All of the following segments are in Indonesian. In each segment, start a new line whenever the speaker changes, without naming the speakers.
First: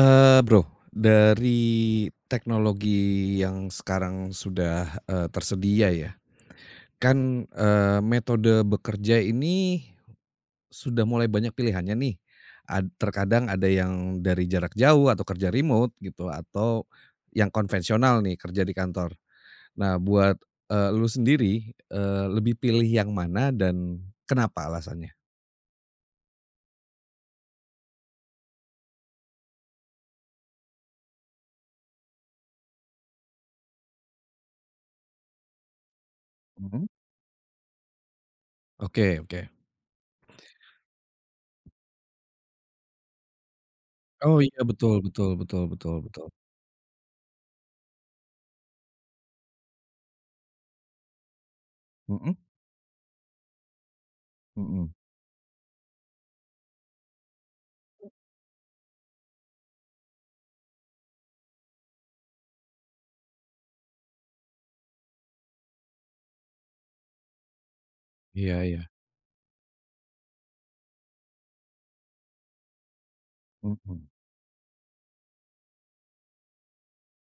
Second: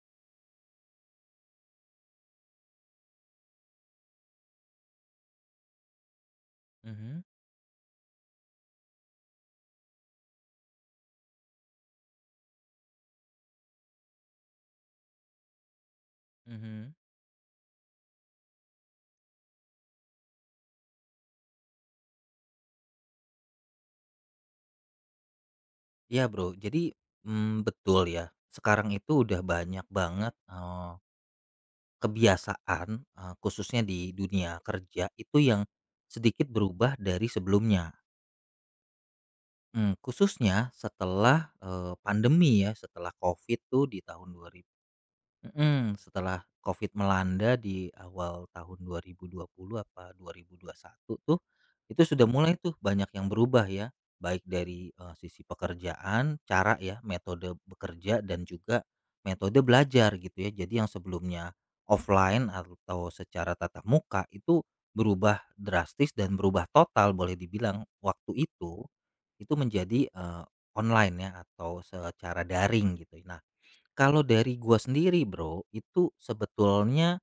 Bro, dari teknologi yang sekarang sudah, tersedia ya,
Mhm
kan, metode bekerja ini sudah mulai banyak pilihannya nih. Ad terkadang ada yang dari jarak jauh atau kerja remote gitu, atau
mhm.
yang konvensional nih kerja di kantor. Nah buat, lu sendiri, lebih pilih yang mana dan kenapa alasannya?
Iya, Bro. Jadi, betul ya, sekarang itu udah banyak banget, kebiasaan, khususnya di dunia kerja itu yang sedikit
Mhm.
berubah dari sebelumnya.
Oke, oke.
Khususnya setelah, pandemi ya, setelah Covid tuh di tahun
Oh
dua
iya,
rib
betul, betul, betul, betul,
Mhm,
betul.
setelah Covid melanda di awal tahun 2020 apa 2021 tuh, itu sudah
Mhm
mulai tuh banyak yang berubah ya, baik dari,
mhm.
sisi pekerjaan, cara ya, metode bekerja dan juga metode belajar gitu ya. Jadi yang sebelumnya offline atau secara tatap muka itu berubah drastis dan berubah total boleh dibilang waktu
Iya, iya.
itu menjadi, online ya atau secara daring gitu. Nah
Mhm.
kalau dari gua sendiri Bro, itu sebetulnya,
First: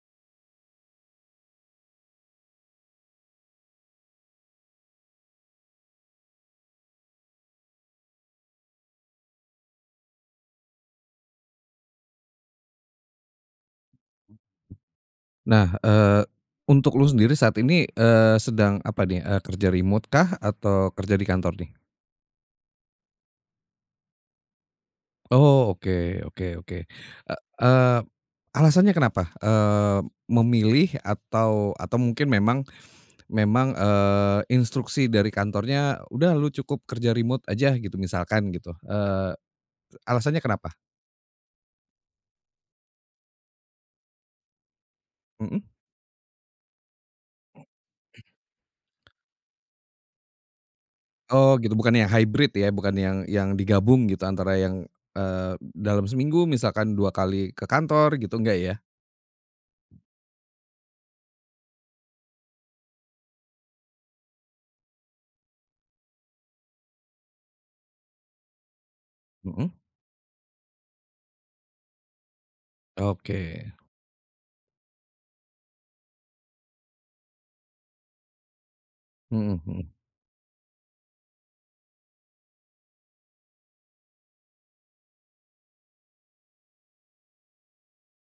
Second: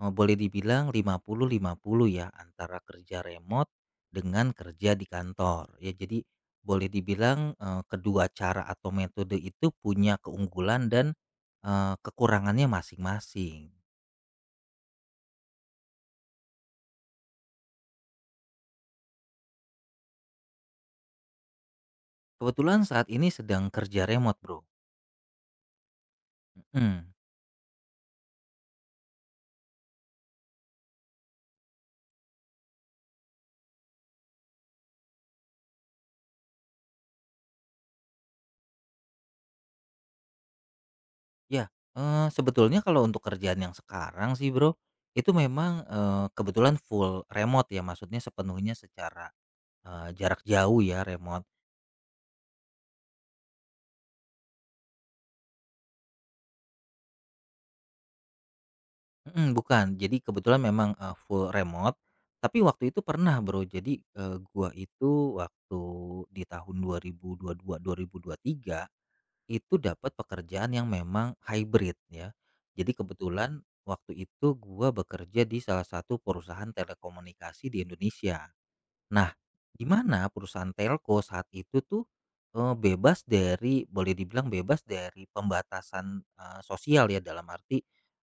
boleh dibilang 50 50 ya antara kerja remote dengan kerja di kantor. Ya jadi boleh dibilang, kedua cara atau metode itu punya keunggulan dan, kekurangannya masing-masing.
Nah, untuk lu sendiri saat ini, sedang apa nih, kerja remote kah atau kerja di kantor nih?
Kebetulan saat ini sedang kerja remote Bro,
Oh, oke, oke, oke.
mhm.
Eee, alasannya kenapa, memilih atau mungkin memang memang, eee, instruksi dari kantornya, "Udah lu cukup kerja remote aja," gitu misalkan gitu, alasannya kenapa?
Ya, sebetulnya kalau untuk kerjaan yang sekarang sih Bro, itu
Mhm.
memang, kebetulan full remote ya maksudnya sepenuhnya secara jarak jauh ya remote,
Oh gitu, bukan yang hybrid ya, bukan yang digabung gitu antara yang, dalam seminggu misalkan 2 kali ke kantor gitu, enggak ya?
mhm, bukan. Jadi kebetulan memang, full remote, tapi waktu itu pernah Bro, jadi, gua itu waktu di tahun 2022, 2023
Mhm.
itu dapat pekerjaan yang memang hybrid ya. Jadi kebetulan
Oke.
waktu itu gua bekerja di salah satu perusahaan telekomunikasi di Indonesia. Nah,
Mhm
di
mhm.
mana perusahaan telco saat itu tuh, bebas dari boleh dibilang bebas dari pembatasan, sosial ya dalam arti,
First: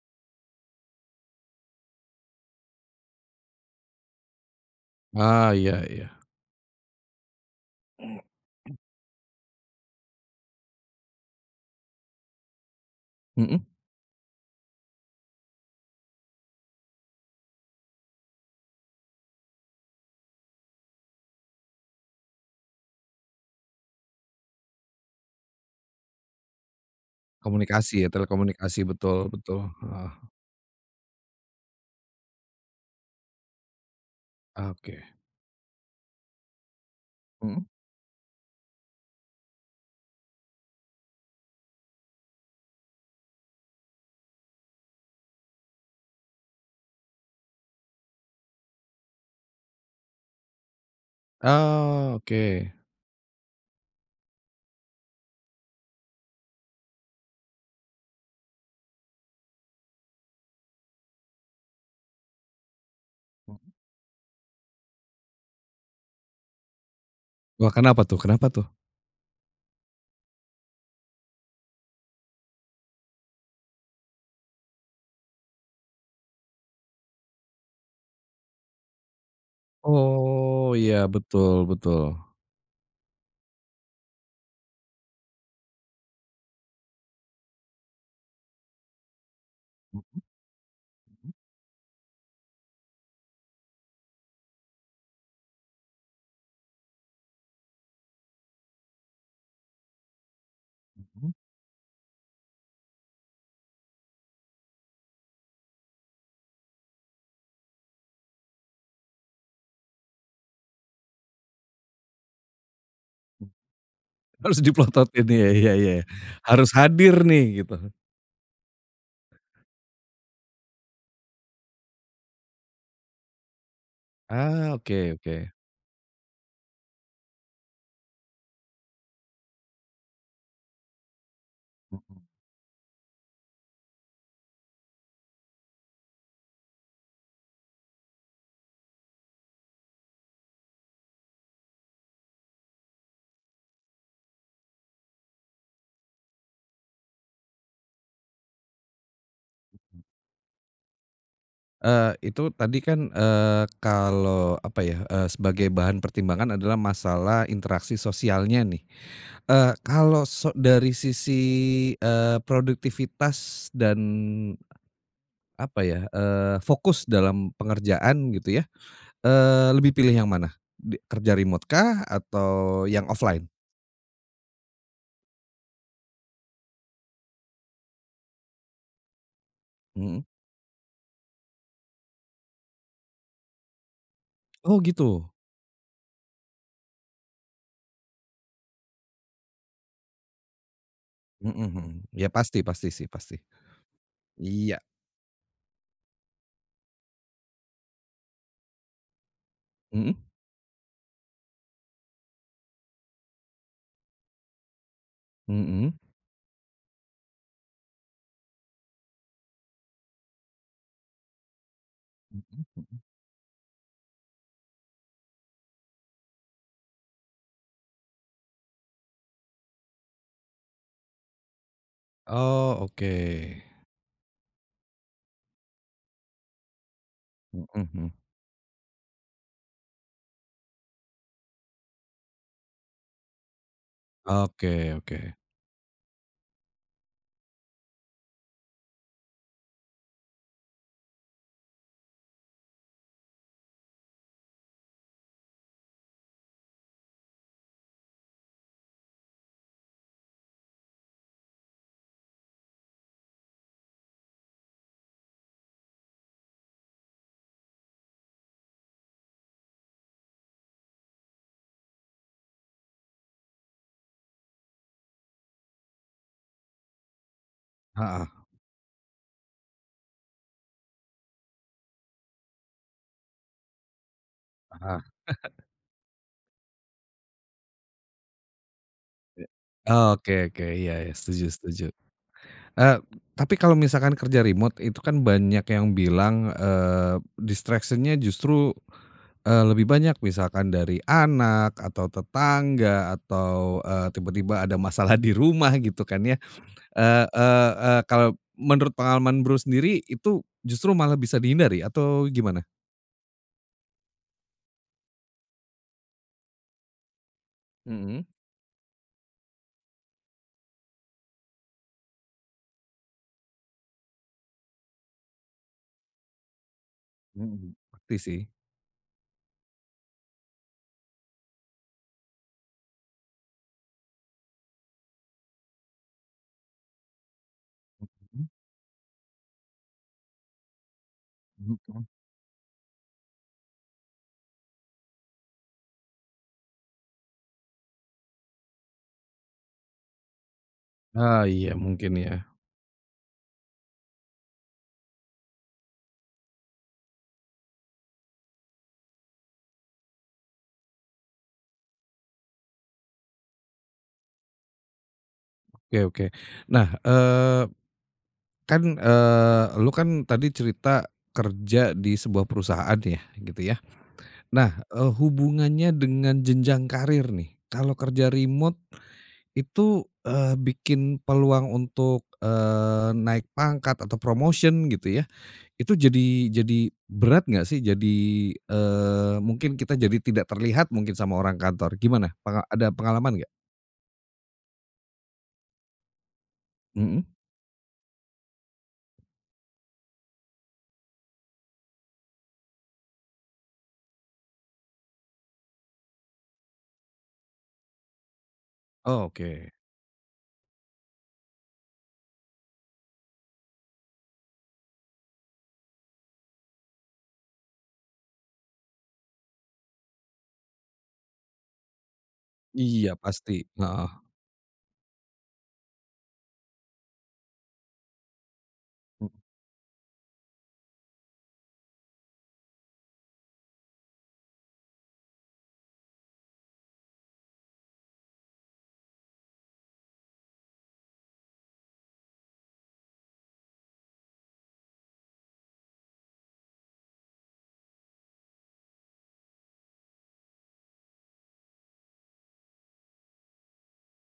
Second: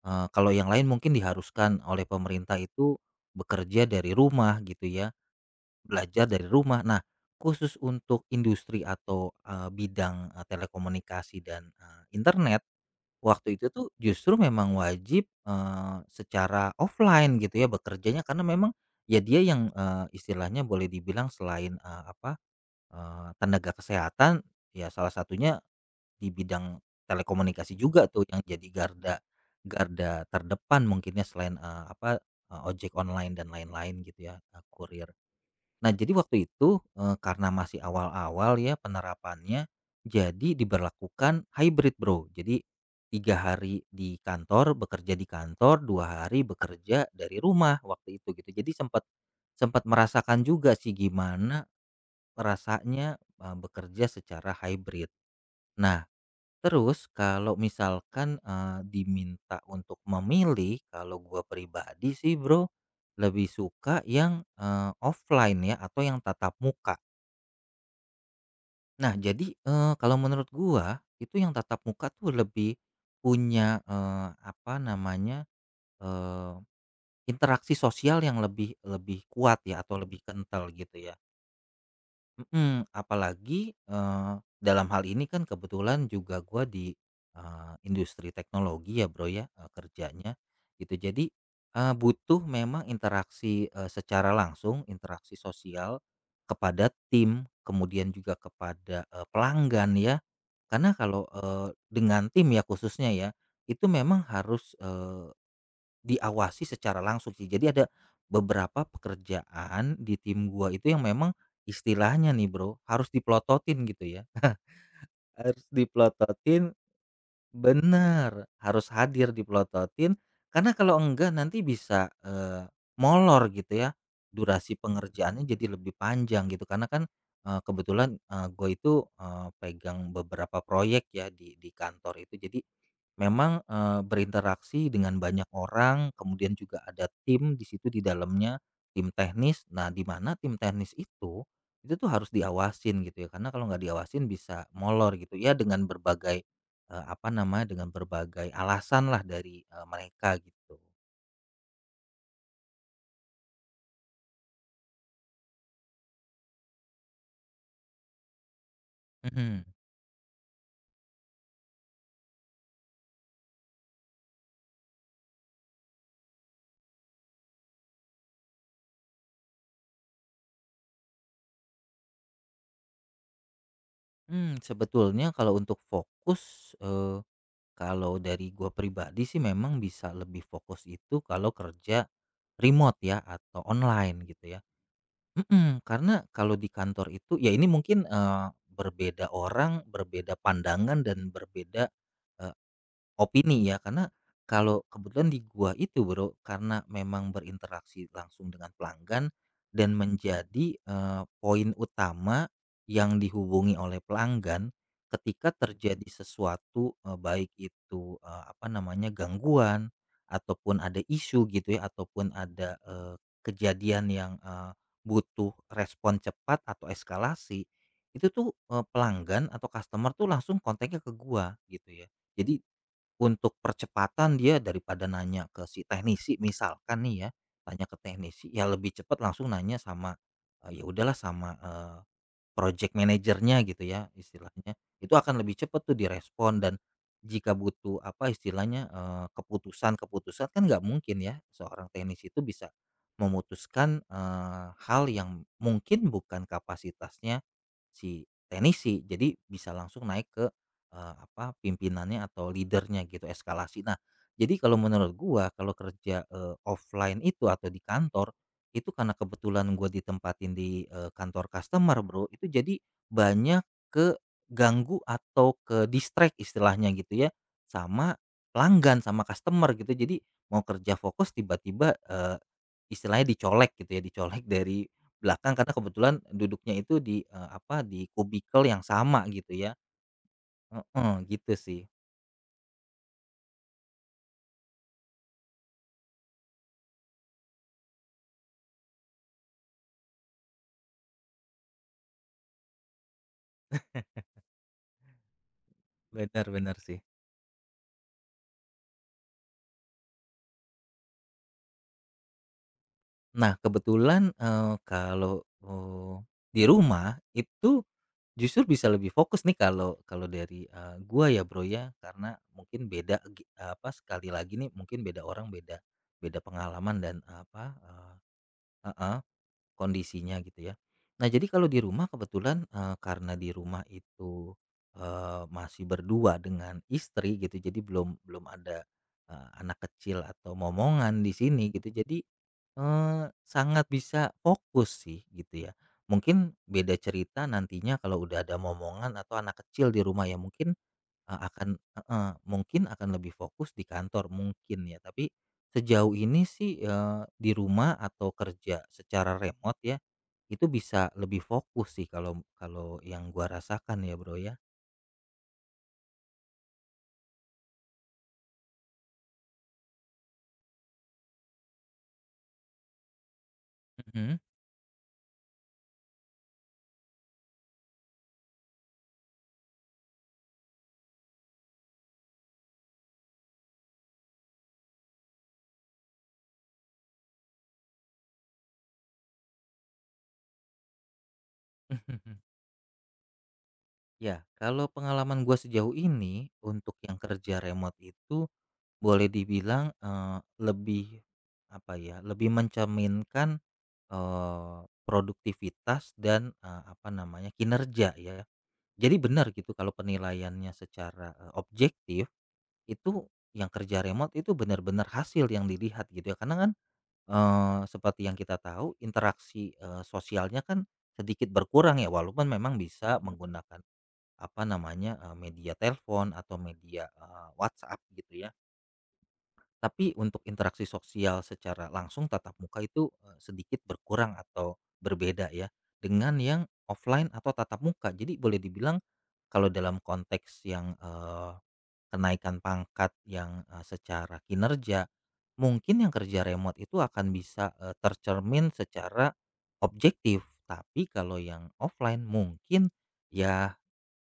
kalau yang lain mungkin diharuskan oleh pemerintah itu bekerja dari rumah gitu ya,
Ah, iya, iya.
belajar dari rumah. Nah, khusus untuk industri atau, bidang, telekomunikasi dan, internet. Waktu
Mhm.
itu tuh justru memang wajib, secara offline gitu ya bekerjanya karena memang ya dia yang, istilahnya boleh dibilang selain, apa, tenaga kesehatan ya salah satunya di bidang telekomunikasi
Komunikasi
juga
ya,
tuh yang jadi
telekomunikasi,
garda
betul, betul, heeh.
garda terdepan mungkinnya selain, apa, ojek online dan lain-lain gitu ya,
Oke.
kurir. Nah, jadi waktu itu, karena
Mhm.
masih awal-awal ya penerapannya, jadi diberlakukan hybrid, Bro. Jadi 3 hari di kantor, bekerja di kantor, 2 hari bekerja dari rumah waktu itu gitu. Jadi sempat sempat merasakan juga sih gimana
Oh, oke.
rasanya, bekerja secara hybrid. Nah, terus kalau misalkan, diminta untuk memilih, kalau gua pribadi sih, Bro, lebih suka yang, offline ya atau yang tatap muka.
Wah kenapa tuh, kenapa tuh?
Nah, jadi, kalau menurut gua, itu yang tatap muka tuh lebih punya, apa namanya, eee, interaksi sosial yang lebih lebih kuat ya, atau lebih kental
Oh, iya
gitu ya.
betul, betul.
Mhm, apalagi, dalam hal ini kan kebetulan juga gua di, industri teknologi ya, Bro, ya,
Mhm.
kerjanya gitu. Jadi, butuh memang interaksi, secara langsung, interaksi sosial kepada tim, kemudian juga kepada, pelanggan ya. Karena kalau, dengan tim ya khususnya ya, itu memang harus, diawasi secara langsung sih. Jadi ada beberapa pekerjaan di tim gua itu yang memang istilahnya nih, Bro, harus dipelototin gitu ya.
Harus dipelototin, iya,
Harus
iya, iya. Harus
dipelototin
hadir nih gitu.
bener, harus hadir dipelototin karena kalau enggak nanti bisa, molor gitu ya.
Ah,
Durasi
oke, oke.
pengerjaannya jadi lebih panjang gitu karena kan, kebetulan, gue itu, pegang beberapa proyek ya di kantor itu. Jadi memang, berinteraksi dengan banyak orang, kemudian juga ada tim di situ di dalamnya, tim teknis. Nah, di mana tim teknis itu tuh harus diawasin gitu ya, karena kalau nggak diawasin bisa molor gitu ya dengan berbagai, apa namanya, dengan berbagai alasan lah dari, mereka gitu.
Itu tadi kan, kalau apa ya, sebagai bahan pertimbangan adalah masalah interaksi sosialnya nih.
Mhm.
Kalau so dari sisi, produktivitas dan apa ya, fokus dalam pengerjaan gitu ya, lebih pilih yang mana? Di kerja remote kah atau yang offline?
Sebetulnya kalau untuk fokus, kalau dari gua pribadi sih memang bisa
Mhm.
lebih fokus itu kalau kerja remote ya atau online gitu ya.
Oh gitu?
Mhm, karena kalau di kantor itu ya ini mungkin, berbeda orang, berbeda pandangan dan
Mhm mhm.
berbeda,
Ya pasti, pasti sih, pasti.
opini ya, karena
Iya.
kalau kebetulan di gua itu Bro, karena memang berinteraksi langsung dengan pelanggan dan
Mhm.
menjadi, poin utama yang dihubungi oleh pelanggan ketika
Mhm.
terjadi sesuatu, baik itu, apa namanya, gangguan ataupun ada isu gitu ya, ataupun ada, kejadian yang, butuh respon cepat atau eskalasi, itu tuh, pelanggan atau customer tuh langsung kontaknya ke gua gitu ya. Jadi
Oh oke.
untuk percepatan dia daripada nanya ke si teknisi misalkan nih ya,
Mhm
tanya ke
mhm.
teknisi, ya lebih cepat langsung nanya sama, ya udahlah sama, project manajernya gitu ya istilahnya.
Oke,
Itu
oke.
akan lebih cepat tuh direspon dan jika butuh apa istilahnya, keputusan-keputusan kan nggak mungkin ya seorang teknisi itu bisa memutuskan, hal yang mungkin bukan kapasitasnya si teknisi, jadi bisa langsung naik ke, apa, pimpinannya atau leadernya gitu, eskalasi. Nah, jadi kalau menurut gua kalau kerja, offline itu atau di kantor, itu karena kebetulan gua ditempatin di, kantor customer Bro, itu jadi banyak keganggu atau ke-distract istilahnya gitu ya, sama
Heeh
pelanggan, sama customer gitu. Jadi mau kerja fokus tiba-tiba, istilahnya dicolek gitu ya, dicolek dari
heeh.
belakang karena kebetulan duduknya itu di, apa, di kubikel yang sama
E
gitu ya.
oke, oke, iya, iya,
Heeh,
setuju,
gitu
setuju.
sih.
Eee, tapi kalau misalkan kerja remote itu kan banyak yang bilang, eee, distraction-nya justru, lebih banyak misalkan dari anak atau tetangga atau, tiba-tiba ada masalah di rumah gitu kan ya.
Benar-benar sih.
Eee eee eee, kalau menurut pengalaman Bro sendiri itu justru malah bisa dihindari atau gimana?
Nah kebetulan, kalau, di rumah itu
Mhm
justru bisa lebih fokus nih kalau kalau dari, gua ya Bro ya, karena mungkin beda gi apa, sekali lagi nih mungkin beda orang, beda beda pengalaman dan apa,
mhm. Ngerti sih.
heeh. Kondisinya gitu ya. Nah jadi kalau di rumah kebetulan, karena di rumah itu, masih berdua dengan istri gitu jadi belum belum
Mhm
ada, anak kecil atau momongan di sini
mhm
gitu
mhm.
jadi, sangat bisa fokus sih gitu ya. Mungkin beda cerita nantinya kalau udah ada momongan atau anak kecil di rumah ya mungkin
Ah,
akan
iya mungkin
heeh,
ya.
mungkin akan lebih fokus di kantor mungkin ya, tapi sejauh ini sih, di rumah atau kerja secara remote ya, itu bisa lebih fokus sih kalau kalau yang gua rasakan ya, Bro, ya.
Oke, oke. Nah, kan, lu kan tadi cerita kerja di sebuah perusahaan ya, gitu ya.
Mhm.
Nah, hubungannya dengan jenjang karir nih, kalau kerja remote itu, bikin peluang untuk, naik pangkat atau promotion gitu ya, itu jadi berat nggak sih? Jadi, mungkin kita jadi tidak terlihat mungkin sama orang kantor, gimana? Penga ada pengalaman nggak?
Ya, kalau pengalaman gua sejauh ini untuk yang
Mhm.
kerja remote itu boleh dibilang, lebih apa ya, lebih mencerminkan, eee, produktivitas dan, apa namanya, kinerja ya. Jadi
Oh,
benar
oke.
gitu kalau penilaiannya secara, objektif, itu yang kerja remote itu benar-benar hasil yang dilihat gitu ya. Karena kan, seperti yang kita tahu interaksi, sosialnya kan sedikit berkurang ya, walaupun memang
Iya,
bisa
pasti.
menggunakan,
Heeh.
apa namanya, media telepon atau media, WhatsApp gitu ya. Tapi untuk interaksi sosial secara langsung tatap muka itu, sedikit berkurang atau berbeda ya, dengan yang offline atau tatap muka. Jadi boleh dibilang kalau dalam konteks yang, kenaikan pangkat yang, secara kinerja, mungkin yang kerja remote itu akan bisa, tercermin secara objektif. Tapi kalau yang offline mungkin ya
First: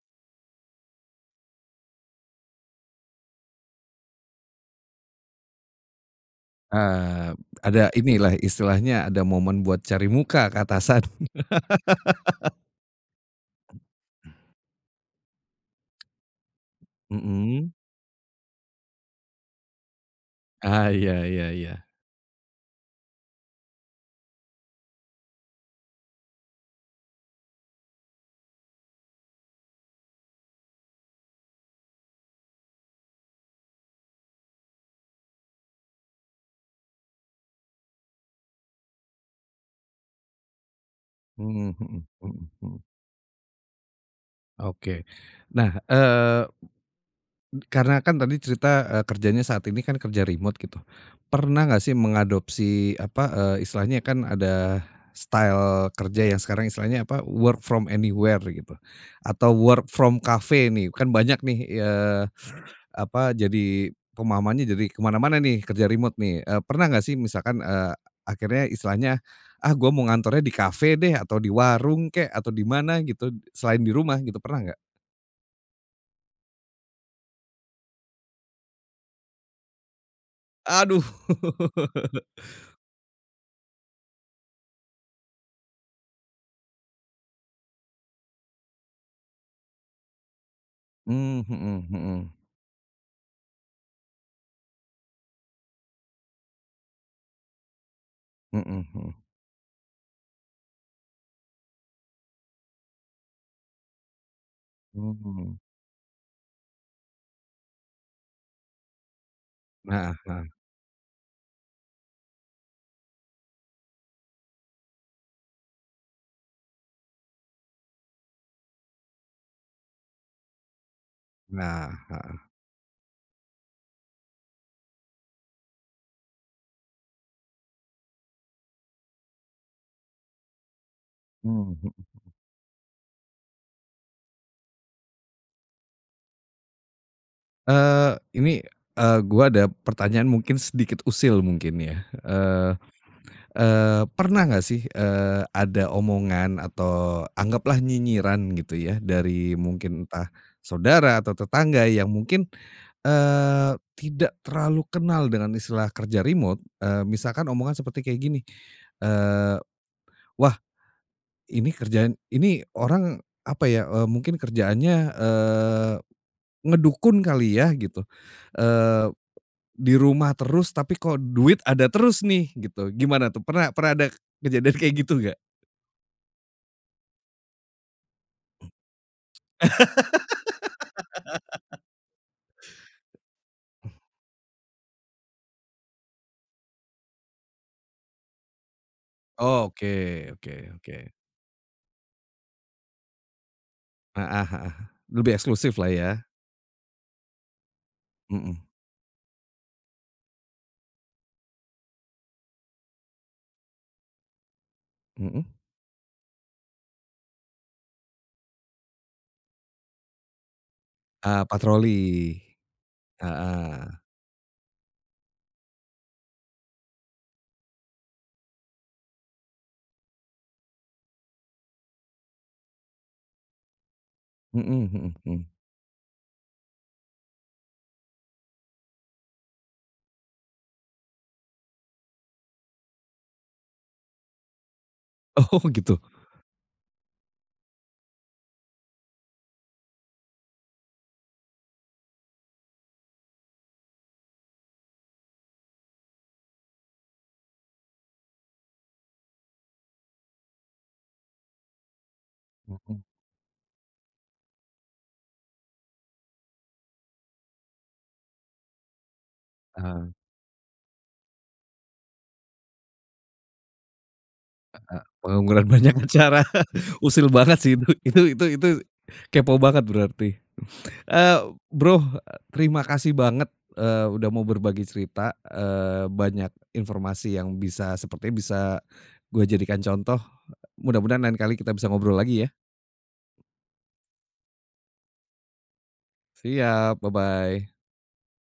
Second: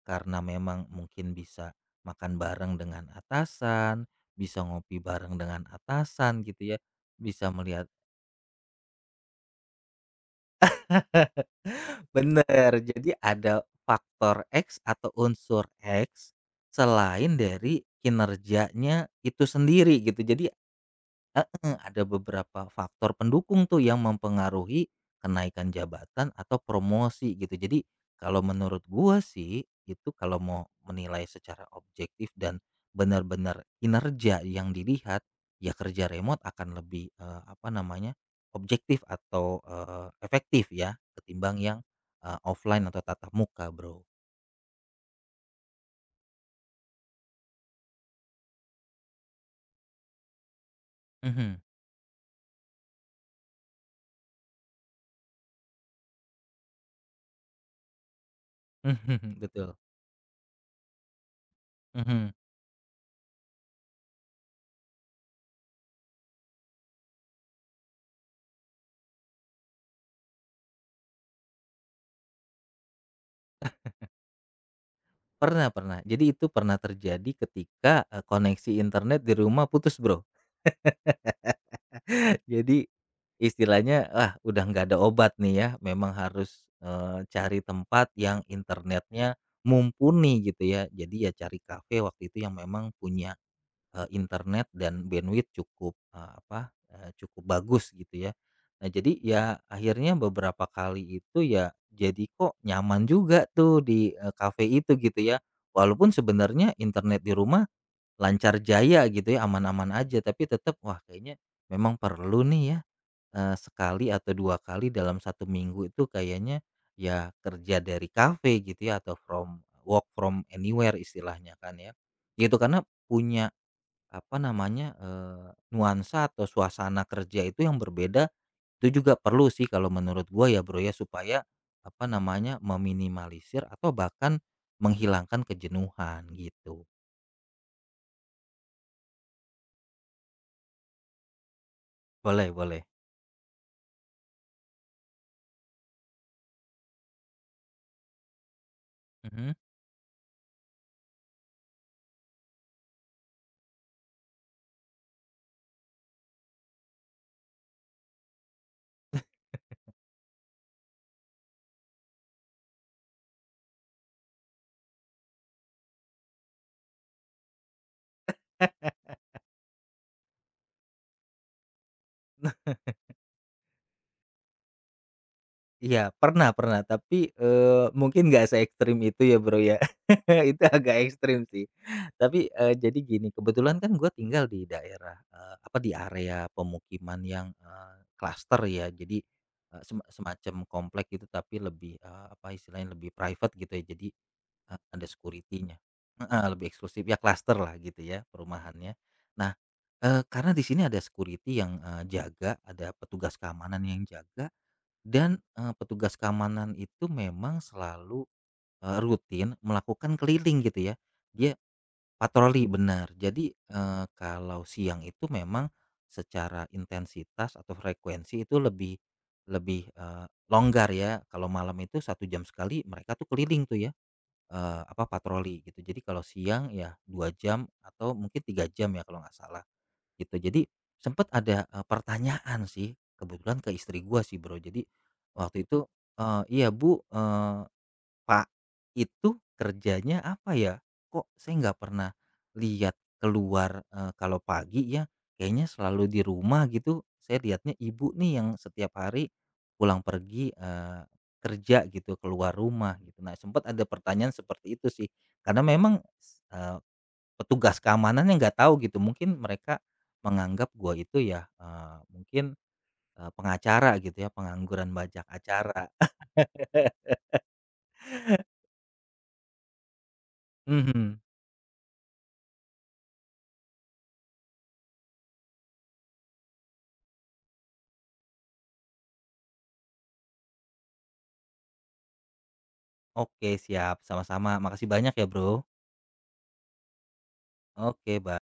karena memang mungkin bisa makan bareng dengan atasan, bisa ngopi bareng dengan atasan gitu ya,
Eee,
bisa melihat.
ada inilah istilahnya ada momen buat cari muka ke atasan.
Bener, jadi ada faktor X atau unsur X selain
Mhm.
dari kinerjanya itu sendiri gitu. Jadi
Ah, iya, iya, iya.
heeh, ada beberapa faktor pendukung tuh yang mempengaruhi kenaikan jabatan atau promosi gitu. Jadi kalau menurut gua sih itu kalau mau menilai secara objektif dan benar-benar kinerja yang dilihat ya kerja remote akan lebih apa namanya objektif atau efektif ya ketimbang
Mhm
yang
mhm mhm mhm.
offline atau tatap muka Bro.
Oke. Nah, karena kan tadi cerita, kerjanya saat ini kan kerja remote gitu.
Mhm,
Pernah nggak sih mengadopsi apa, istilahnya kan ada style kerja yang sekarang istilahnya apa, work from anywhere gitu
mhm,
atau
betul.
work from cafe nih, kan banyak nih,
Mhm.
apa, jadi pemahamannya jadi kemana mana nih, kerja remote nih. Pernah nggak sih misalkan, akhirnya istilahnya, "Ah, gue mau ngantornya di kafe deh, atau di warung kek, atau di mana," gitu, selain di rumah gitu, pernah nggak?
Pernah pernah. Jadi itu pernah terjadi ketika, koneksi internet di rumah putus, Bro.
Aduh.
Jadi istilahnya, ah, udah nggak ada obat nih ya, memang harus, cari tempat yang internetnya mumpuni gitu ya. Jadi ya
Mmm,
cari
mhm
kafe waktu
mhm.
itu yang memang punya, internet dan bandwidth cukup, apa, cukup bagus gitu ya.
Mhm
Nah jadi
mhm.
ya akhirnya beberapa kali itu ya jadi kok nyaman juga tuh di, kafe itu gitu ya.
Mmm.
Walaupun sebenarnya internet di rumah lancar jaya gitu ya, aman-aman
Nah,
aja, tapi
heeh.
tetap, wah kayaknya memang perlu nih ya, sekali atau 2 kali dalam 1 minggu itu kayaknya ya kerja dari kafe gitu ya atau work from anywhere istilahnya kan
Nah,
ya.
heeh.
Gitu, karena punya apa namanya, nuansa atau suasana kerja itu yang berbeda, itu juga perlu sih kalau menurut gua ya Bro ya, supaya
Mmm, mhm.
apa namanya, meminimalisir atau bahkan menghilangkan kejenuhan gitu.
Ini, gua ada pertanyaan mungkin sedikit usil mungkin ya.
Boleh
Eh,
boleh.
Pernah nggak sih, ada omongan atau anggaplah nyinyiran gitu ya
Mhm.
dari mungkin entah saudara atau tetangga yang mungkin, eee, tidak terlalu kenal dengan istilah kerja remote, misalkan omongan seperti kayak gini, eee, "Wah ini kerjaan ini orang apa ya, mungkin kerjaannya, ngedukun kali ya?" Gitu, eee, "Di rumah terus tapi kok duit ada terus nih." Gitu, gimana tuh, pernah, pernah ada kejadian kayak gitu nggak?
Iya, pernah pernah, tapi, mungkin nggak se-ekstrim itu ya, Bro, ya. Itu agak ekstrim sih. Tapi, jadi gini, kebetulan kan gue tinggal di daerah, apa, di area pemukiman yang, klaster ya. Jadi,
Oh, oke, oke,
semacam
oke.
komplek gitu, tapi lebih, apa istilahnya, lebih private gitu ya. Jadi,
Heeh heeh.
ada
Lebih eksklusif
security-nya.
lah ya.
Heeh, lebih eksklusif, ya klaster lah gitu ya,
Mhm
perumahannya. Nah, karena di sini ada security yang, jaga, ada petugas keamanan yang jaga dan,
mhm.
petugas keamanan itu memang selalu, rutin melakukan keliling gitu ya. Dia
Patroli.
patroli benar. Jadi,
Heeh.
kalau siang itu memang secara intensitas atau frekuensi itu lebih lebih, longgar ya. Kalau malam itu 1 jam sekali mereka tuh keliling tuh ya,
Mhm
apa,
mhm mhm.
patroli gitu. Jadi kalau siang ya 2 jam atau mungkin 3 jam ya kalau nggak salah. Gitu. Jadi sempet ada, pertanyaan sih, kebetulan ke istri gua sih, Bro. Jadi
Oh
waktu itu,
gitu.
"Iya, Bu, Pak itu kerjanya apa ya? Kok saya nggak pernah lihat keluar, kalau pagi ya, kayaknya selalu di rumah gitu. Saya lihatnya Ibu nih yang setiap hari pulang pergi, kerja gitu, keluar rumah,"
Mhm,
gitu. Nah, sempat ada pertanyaan seperti itu sih, karena memang petugas keamanannya nggak tahu gitu, mungkin mereka
heeh.
menganggap gua itu ya, mungkin, pengacara gitu ya, pengangguran bajak
Pengangguran
acara.
banyak acara. Usil banget sih, itu kepo banget berarti.
Mhm,
Eee, Bro, terima kasih banget, udah mau berbagi cerita, banyak informasi yang bisa sepertinya bisa gue jadikan contoh. Mudah-mudahan lain kali kita bisa ngobrol lagi ya.
oke siap, sama-sama, makasih banyak ya, Bro.
Siap, bye-bye.
Oke, ba